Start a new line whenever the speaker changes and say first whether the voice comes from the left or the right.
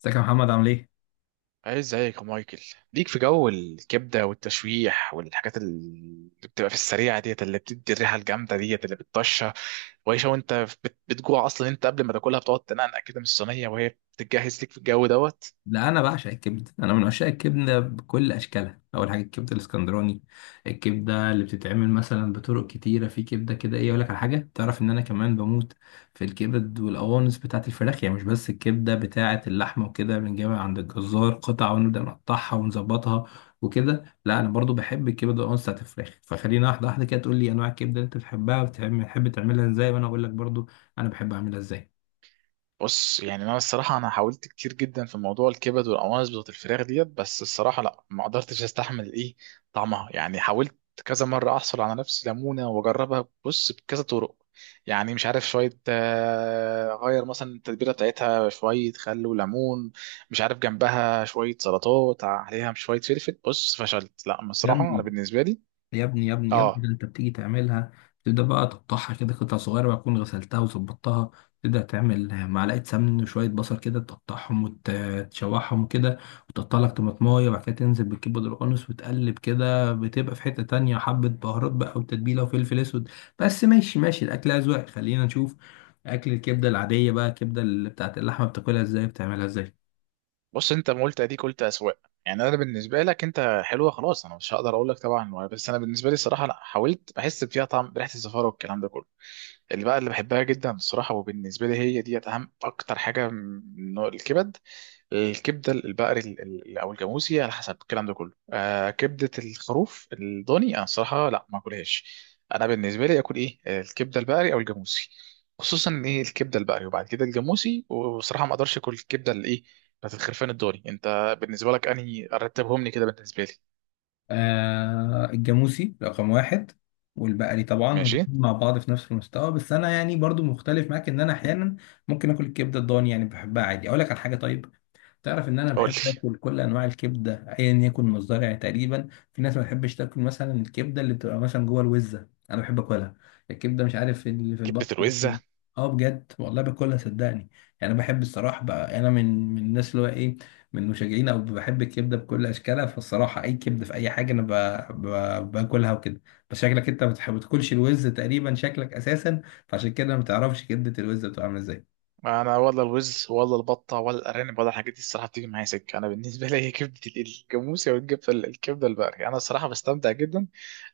left: ازيك يا محمد عامل ايه؟
right: عايز زيك يا مايكل. ليك في جو الكبده والتشويح والحاجات اللي بتبقى في السريعه ديت، اللي بتدي الريحه الجامده ديت اللي بتطشها وعيشه. وانت بتجوع اصلا انت قبل ما تاكلها، بتقعد تنقنق كده من الصينيه وهي بتتجهز ليك في الجو دوت.
left: لا، انا بعشق الكبد، انا من عشاق الكبده بكل اشكالها. اول حاجه الكبده الاسكندراني، الكبده اللي بتتعمل مثلا بطرق كتيره، في كبده كده، ايه، اقول لك على حاجه. تعرف ان انا كمان بموت في الكبد والقوانص بتاعه الفراخ، يعني مش بس الكبده بتاعه اللحمه، وكده بنجيبها عند الجزار قطع ونبدا نقطعها ونظبطها وكده. لا، انا برضو بحب الكبده والقوانص بتاعه الفراخ، فخلينا واحده واحده كده تقول لي انواع الكبده اللي انت بتحبها، بتحب تعملها ازاي، وانا اقول لك برضو انا بحب اعملها ازاي.
right: بص يعني انا الصراحه حاولت كتير جدا في موضوع الكبد والقوانص بتاعت الفراخ ديت، بس الصراحه لا ما قدرتش استحمل ايه طعمها. يعني حاولت كذا مره احصل على نفس ليمونه واجربها، بص، بكذا طرق. يعني مش عارف شويه اغير مثلا التتبيله بتاعتها شويه، خل وليمون، مش عارف جنبها شويه سلطات، عليها شويه فلفل. بص، فشلت، لا
left: يا
right: بصراحه انا
left: ابني
right: بالنسبه لي.
left: يا ابني يا ابني يا ابني، ده
right: اه،
left: انت بتيجي تعملها، تبدأ بقى تقطعها كده قطع صغيرة، بقى تكون غسلتها وظبطتها. تبدأ تعمل معلقة سمن وشوية بصل كده، تقطعهم وتشوحهم كده، وتقطع لك طماطماية، وبعد كده تنزل بالكبد القانص وتقلب كده، بتبقى في حتة تانية حبة بهارات بقى وتتبيلة وفلفل أسود. بس ماشي ماشي، الأكل أذواق، خلينا نشوف. أكل الكبدة العادية بقى، الكبدة اللي بتاعت اللحمة، بتاكلها إزاي؟ بتعملها إزاي؟
right: بص انت ما قلت اديك، قلت اسواق. يعني انا بالنسبه لك انت حلوه، خلاص انا مش هقدر اقول لك طبعا، بس انا بالنسبه لي الصراحه انا حاولت بحس فيها طعم بريحه الزفاره والكلام ده كله. اللي بحبها جدا الصراحة وبالنسبة لي هي ديت، أهم أكتر حاجة من نوع الكبد، الكبدة البقري أو الجاموسي على حسب الكلام ده كله. آه، كبدة الخروف الضاني أنا الصراحة لا ما أكلهاش. أنا بالنسبة لي أكل إيه، الكبدة البقري أو الجاموسي، خصوصا إن إيه، الكبدة البقري وبعد كده الجاموسي. وصراحة ما أقدرش أكل الكبدة اللي إيه، بتاعت الخرفان الضاني. أنت بالنسبة لك أنهي رتبهم لي كده بالنسبة لي؟
left: آه، الجاموسي رقم واحد، والبقري طبعا،
right: ماشي.
left: والاتنين مع بعض في نفس المستوى. بس انا يعني برضو مختلف معاك، ان انا احيانا ممكن اكل الكبده الضاني، يعني بحبها عادي. اقول لك على حاجه، طيب، تعرف ان انا
right: قول
left: بحب
right: لي.
left: اكل كل انواع الكبده ايا يكن مصدرها تقريبا. في ناس ما بتحبش تاكل مثلا الكبده اللي بتبقى مثلا جوه الوزه، انا بحب اكلها، الكبده مش عارف إيه اللي في
right: كبدة
left: البطن.
right: الوزة؟
left: اه، بجد والله باكلها صدقني. يعني انا بحب الصراحه بقى، انا من الناس اللي هو ايه، من مشجعين، او بحب الكبده بكل اشكالها، فالصراحه اي كبده في اي حاجه، انا باكلها وكده. بس شكلك انت ما بتاكلش الوز تقريبا، شكلك اساسا، فعشان كده ما بتعرفش كبده الوز بتبقى عامله ازاي.
right: انا ولا الوز ولا البطه ولا الارانب ولا الحاجات دي الصراحه بتيجي معايا سكه. انا بالنسبه لي هي كبده الجاموسه والكبده الكبده البقري. انا الصراحه بستمتع جدا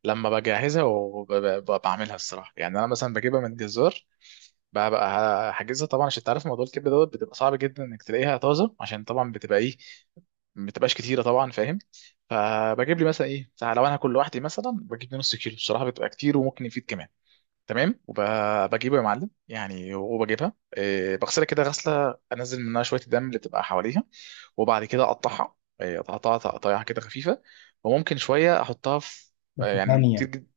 right: لما بجهزها وبعملها. الصراحه يعني انا مثلا بجيبها من الجزار، بقى حاجزها طبعا، عشان تعرف موضوع الكبده دوت بتبقى صعب جدا انك تلاقيها طازه، عشان طبعا بتبقى ايه، ما بتبقاش كتيره طبعا، فاهم؟ فبجيب لي مثلا ايه، لو انا هاكل لوحدي مثلا بجيب لي نص كيلو، الصراحه بتبقى كتير وممكن يفيد كمان. تمام. وبجيبه يا معلم يعني، وبجيبها إيه، بغسلها كده غسله انزل منها شويه الدم اللي بتبقى حواليها. وبعد كده اقطعها، إيه، اقطعها تقطيعها كده خفيفه. وممكن شويه احطها في، آه،
left: بس
right: يعني كتير
left: ثانية
right: جدا.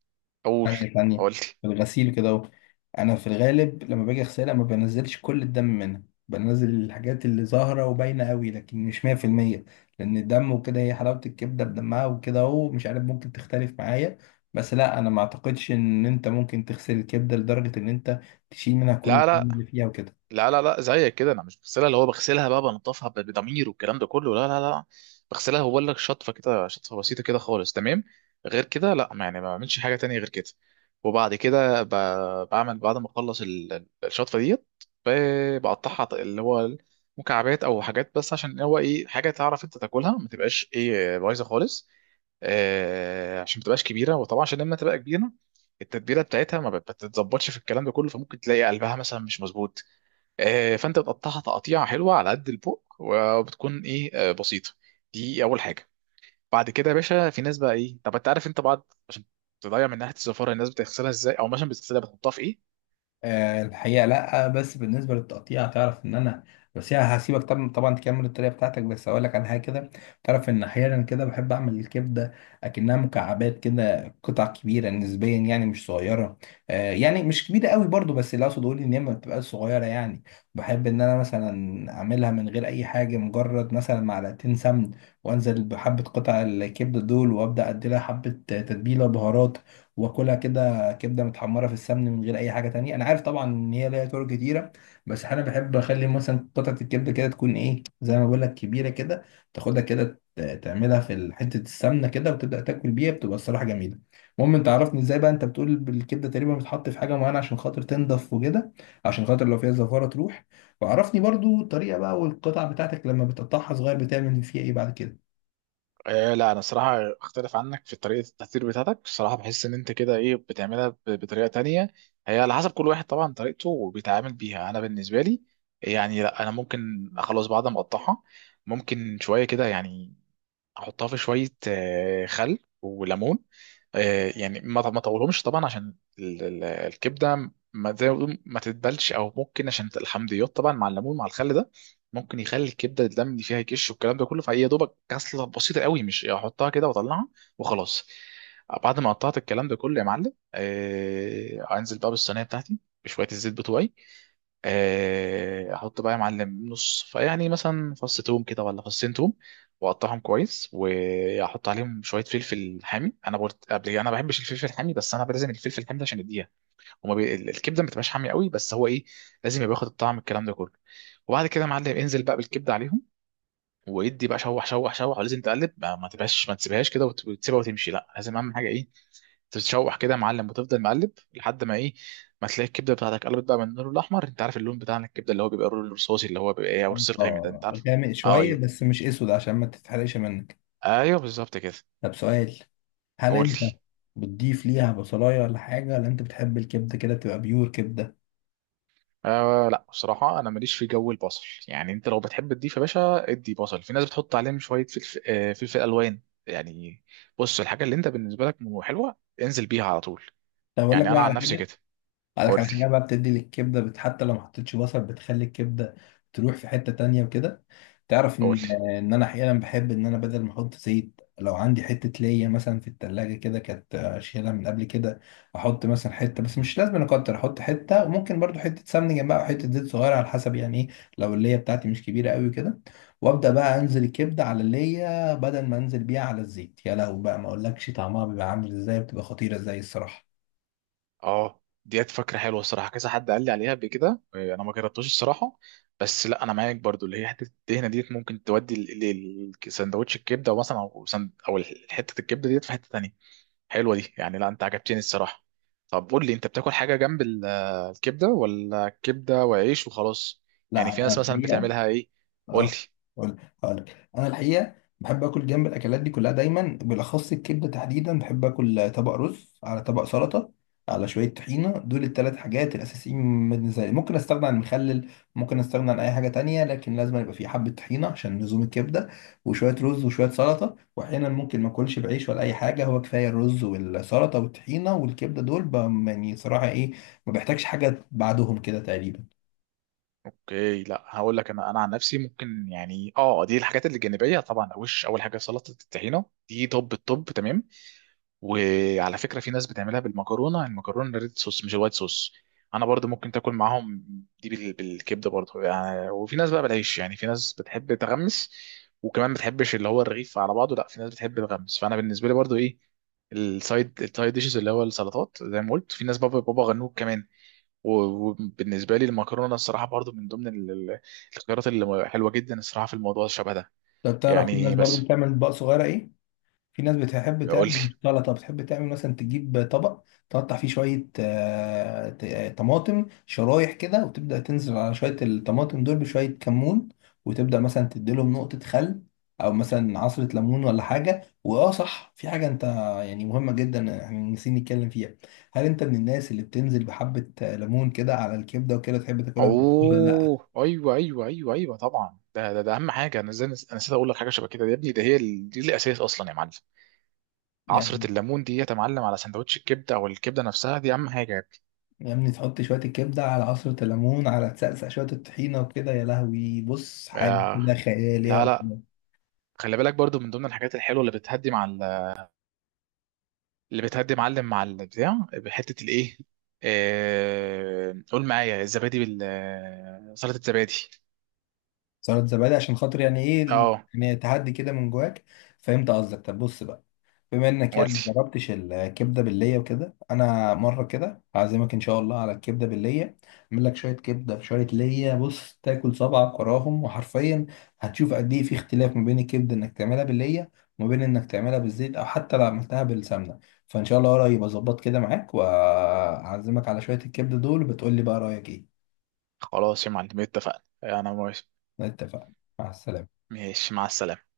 right: اقول.
left: ثانية ثانية،
right: قلت.
left: في الغسيل كده اهو. انا في الغالب لما باجي اغسلها ما بنزلش كل الدم منها، بنزل الحاجات اللي ظاهرة وباينة قوي، لكن مش 100%، لان الدم وكده هي حلاوة الكبدة بدمها وكده اهو، مش عارف، ممكن تختلف معايا. بس لا، انا ما اعتقدش ان انت ممكن تغسل الكبدة لدرجة ان انت تشيل منها كل
right: لا لا،
left: الدم اللي فيها وكده.
right: لا زيك كده انا مش بغسلها، اللي هو بغسلها بقى بنضفها بضمير والكلام ده كله، لا لا لا. بغسلها هو لك شطفه كده، شطفه بسيطه كده خالص، تمام، غير كده لا، ما يعني ما بعملش حاجه تانية غير كده. وبعد كده بعمل بعد ما اخلص الشطفه ديت، بقطعها اللي هو مكعبات او حاجات، بس عشان هو ايه، حاجه تعرف انت تاكلها ما تبقاش ايه بايظه خالص. آه، عشان ما تبقاش كبيره، وطبعا عشان لما تبقى كبيره التتبيله بتاعتها ما بت- بتتظبطش في الكلام ده كله، فممكن تلاقي قلبها مثلا مش مظبوط. آه، فانت بتقطعها تقطيعه حلوه على قد البوق، وبتكون ايه، آه، بسيطه. دي اول حاجه. بعد كده يا باشا في ناس بقى ايه، طب انت عارف انت بعد، عشان تضيع من ناحيه الزفاره، الناس بتغسلها ازاي، او مثلا بتغسلها بتحطها في ايه؟
left: آه، الحقيقة لأ. بس بالنسبة للتقطيع، تعرف إن أنا، بس يعني هسيبك طبعا طبعا تكمل الطريقة بتاعتك، بس أقول لك على حاجة كده. تعرف إن أحيانا كده بحب أعمل الكبدة أكنها مكعبات كده، قطع كبيرة نسبيا، يعني مش صغيرة. آه، يعني مش كبيرة قوي برضو، بس اللي أقصد أقول إن هي ما بتبقاش صغيرة يعني. بحب إن أنا مثلا أعملها من غير أي حاجة، مجرد مثلا معلقتين سمن، وأنزل بحبة قطع الكبدة دول، وأبدأ أديلها حبة تتبيلة بهارات، وآكلها كده. كبده متحمره في السمن من غير اي حاجه تانية. انا عارف طبعا ان هي ليها طرق كتيره، بس انا بحب اخلي مثلا قطعه الكبده كده تكون ايه، زي ما بقول لك كبيره كده، تاخدها كده تعملها في حته السمنه كده، وتبدا تاكل بيها، بتبقى الصراحه جميله. المهم، انت عرفني ازاي بقى انت بتقول بالكبده تقريبا، بتحط في حاجه معينه عشان خاطر تنضف وكده، عشان خاطر لو فيها زفاره تروح. وعرفني برضو الطريقه بقى، والقطع بتاعتك لما بتقطعها صغير بتعمل فيها ايه بعد كده.
right: آه لا، انا الصراحه اختلف عنك في طريقه التحضير بتاعتك. الصراحه بحس ان انت كده ايه، بتعملها بطريقه تانية. هي على حسب كل واحد طبعا طريقته وبيتعامل بيها. انا بالنسبه لي يعني، لا انا ممكن خلاص بعد ما اقطعها، ممكن شويه كده يعني احطها في شويه، آه، خل وليمون. آه، يعني ما طولهمش طبعا، عشان الكبده ما زي ما بيقولوا ما تتبلش، او ممكن عشان الحمضيات طبعا مع الليمون مع الخل ده ممكن يخلي الكبده الدم اللي فيها يكش والكلام ده كله. فهي يا دوبك غسله بسيطه قوي، مش يعني احطها كده واطلعها وخلاص. بعد ما قطعت الكلام ده كله يا معلم، آه، انزل بقى بالصينيه بتاعتي بشويه الزيت بتوعي. آه، احط بقى يا معلم نص فيعني مثلا فص توم كده، ولا فصين توم، واقطعهم كويس، واحط عليهم شويه فلفل حامي. انا قلت قبل كده انا ما بحبش الفلفل الحامي، بس انا لازم الفلفل الحامي ده، عشان يديها، الكبده ما بتبقاش حامي قوي، بس هو ايه، لازم يبقى ياخد الطعم الكلام ده كله. وبعد كده يا معلم انزل بقى بالكبده عليهم، وادي بقى شوح شوح شوح. ولازم تقلب، ما تبقاش، ما تسيبهاش كده وتسيبها وتمشي، لا، لازم اهم حاجه ايه، تتشوح كده يا معلم، وتفضل مقلب لحد ما ايه، ما تلاقي الكبده بتاعتك قلبت بقى من اللون الاحمر. انت عارف اللون بتاع الكبده اللي هو بيبقى اللون الرصاصي، اللي هو بيبقى ايه، او الرصاص الغامق ده،
left: اه،
right: انت عارفه.
left: غامق
right: آه،
left: شويه
right: ايوه،
left: بس مش اسود، عشان ما تتحرقش منك.
right: ايوه، بالظبط كده.
left: طب سؤال، هل انت
right: قلت.
left: بتضيف ليها بصلايه ولا حاجه، ولا انت بتحب الكبده كده تبقى بيور كبده؟
right: آه لا، بصراحه انا ماليش في جو البصل. يعني انت لو بتحب تضيف يا باشا، ادي بصل. في ناس بتحط عليهم شويه فلفل، آه، فلفل الوان يعني. بص، الحاجه اللي انت بالنسبه لك حلوه، انزل بيها على طول.
left: طب اقول لك
right: يعني
left: بقى
right: انا عن
left: على
right: نفسي
left: حاجه،
right: كده.
left: اقول لك
right: قول
left: على
right: لي.
left: حاجه بقى، بتدي للكبده حتى لو ما حطيتش بصل بتخلي الكبده تروح في حته تانية وكده. تعرف
right: قول لي.
left: ان انا احيانا بحب ان انا بدل ما احط زيت، لو عندي حته ليا مثلا في التلاجة كده كانت اشيلها من قبل كده، احط مثلا حته، بس مش لازم أنا اكتر احط حته، وممكن برضو حته سمنه جنبها او حته زيت صغيره، على حسب يعني ايه لو الليا بتاعتي مش كبيره قوي كده. وابدا بقى انزل الكبده على الليا بدل ما انزل بيها على الزيت، يا لهوي بقى، ما اقولكش طعمها بيبقى عامل ازاي، بتبقى خطيره ازاي الصراحه.
right: اه، ديت فكره حلوه الصراحه، كذا حد قال لي عليها قبل كده، آه، انا ما جربتوش الصراحه. بس لا انا معاك برضو، اللي هي حته الدهنه ديت ممكن تودي لسندوتش الكبده، او مثلا او سند، او حته الكبده ديت في حته تانية. حلوه دي يعني، لا انت عجبتني الصراحه. طب قول لي، انت بتاكل حاجه جنب آه، الكبده، ولا كبده وعيش وخلاص؟ يعني في
left: لا، أنا
right: ناس مثلا
left: الحقيقه،
right: بتعملها ايه؟ قول لي.
left: اه، هقول هقولك انا الحقيقه بحب اكل جنب الاكلات دي كلها دايما، بالاخص الكبده تحديدا بحب اكل طبق رز على طبق سلطه على شويه طحينه. دول الثلاث حاجات الاساسيين بالنسبه لي، ممكن استغنى عن المخلل، ممكن استغنى عن اي حاجه تانية، لكن لازم يبقى في حبه طحينه عشان لزوم الكبده، وشويه رز وشويه سلطه. واحيانا ممكن ما اكلش بعيش ولا اي حاجه، هو كفايه الرز والسلطه والطحينه والكبده دول يعني صراحه ايه، ما بحتاجش حاجه بعدهم كده تقريبا.
right: اوكي، لا هقول لك انا، انا عن نفسي ممكن يعني، اه، دي الحاجات اللي جانبيه طبعا. وش اول حاجه سلطه الطحينه دي، طب، الطب تمام. وعلى فكره في ناس بتعملها بالمكرونه، المكرونه الريد صوص مش الوايت صوص، انا برضو ممكن تاكل معاهم دي بالكبده برضو يعني. وفي ناس بقى بالعيش، يعني في ناس بتحب تغمس، وكمان بتحبش اللي هو الرغيف على بعضه، لا في ناس بتحب تغمس. فانا بالنسبه لي برضو ايه، السايد، السايد ديشز، اللي هو السلطات زي ما قلت، في ناس بابا، بابا غنوج كمان. وبالنسبه لي المكرونه الصراحه برضو من ضمن الخيارات اللي حلوه جدا الصراحه في الموضوع الشبه ده.
left: طب تعرف في ناس
right: يعني
left: برضو
right: بس.
left: بتعمل اطباق صغيره ايه، في ناس بتحب
right: قول لي.
left: تعمل مش سلطة، بتحب تعمل مثلا تجيب طبق تقطع فيه شوية طماطم شرايح كده، وتبدأ تنزل على شوية الطماطم دول بشوية كمون، وتبدأ مثلا تديلهم نقطة خل، أو مثلا عصرة ليمون ولا حاجة. وآه صح، في حاجة أنت يعني مهمة جدا احنا نسينا نتكلم فيها. هل أنت من الناس اللي بتنزل بحبة ليمون كده على الكبدة وكده، تحب تاكلها بالليمون ولا لأ؟
right: اوه، ايوه ايوه ايوه ايوه طبعا، ده اهم حاجه. انا ازاي انا نسيت اقول لك حاجه شبه كده يا ابني، ده هي دي الاساس اصلا يا معلم. عصره
left: يعني،
right: الليمون دي يا معلم، على سندوتش الكبده، او الكبده نفسها، دي اهم حاجه يا ابني.
left: يا ابني تحط شوية الكبدة على عصرة الليمون، على تسقسق شوية الطحينة وكده، يا لهوي بص حاجة
right: آه.
left: كده خيال،
right: لا
left: يا
right: لا.
left: الله.
right: خلي بالك برضو من ضمن الحاجات الحلوه اللي بتهدي مع اللي بتهدي معلم مع البتاع بحته الايه، قول معايا، الزبادي، بال سلطه الزبادي.
left: سلطة زبادي عشان خاطر يعني ايه،
right: اه.
left: يعني تهدي كده من جواك. فهمت قصدك. طب بص بقى، بما انك يعني ما
right: قلت.
left: جربتش الكبده بالليه وكده، انا مره كده هعزمك ان شاء الله على الكبده بالليه، اعمل لك شويه كبده بشويه ليه، بص تاكل صبعك وراهم، وحرفيا هتشوف قد ايه في اختلاف ما بين الكبده انك تعملها بالليه، وما بين انك تعملها بالزيت او حتى لو عملتها بالسمنه. فان شاء الله قريب اظبط كده معاك، وهعزمك على شويه الكبده دول، وبتقول لي بقى رايك ايه.
right: خلاص يا معلم، اتفقنا، انا موافق.
left: اتفقنا، مع السلامه.
right: ماشي، مع السلامه.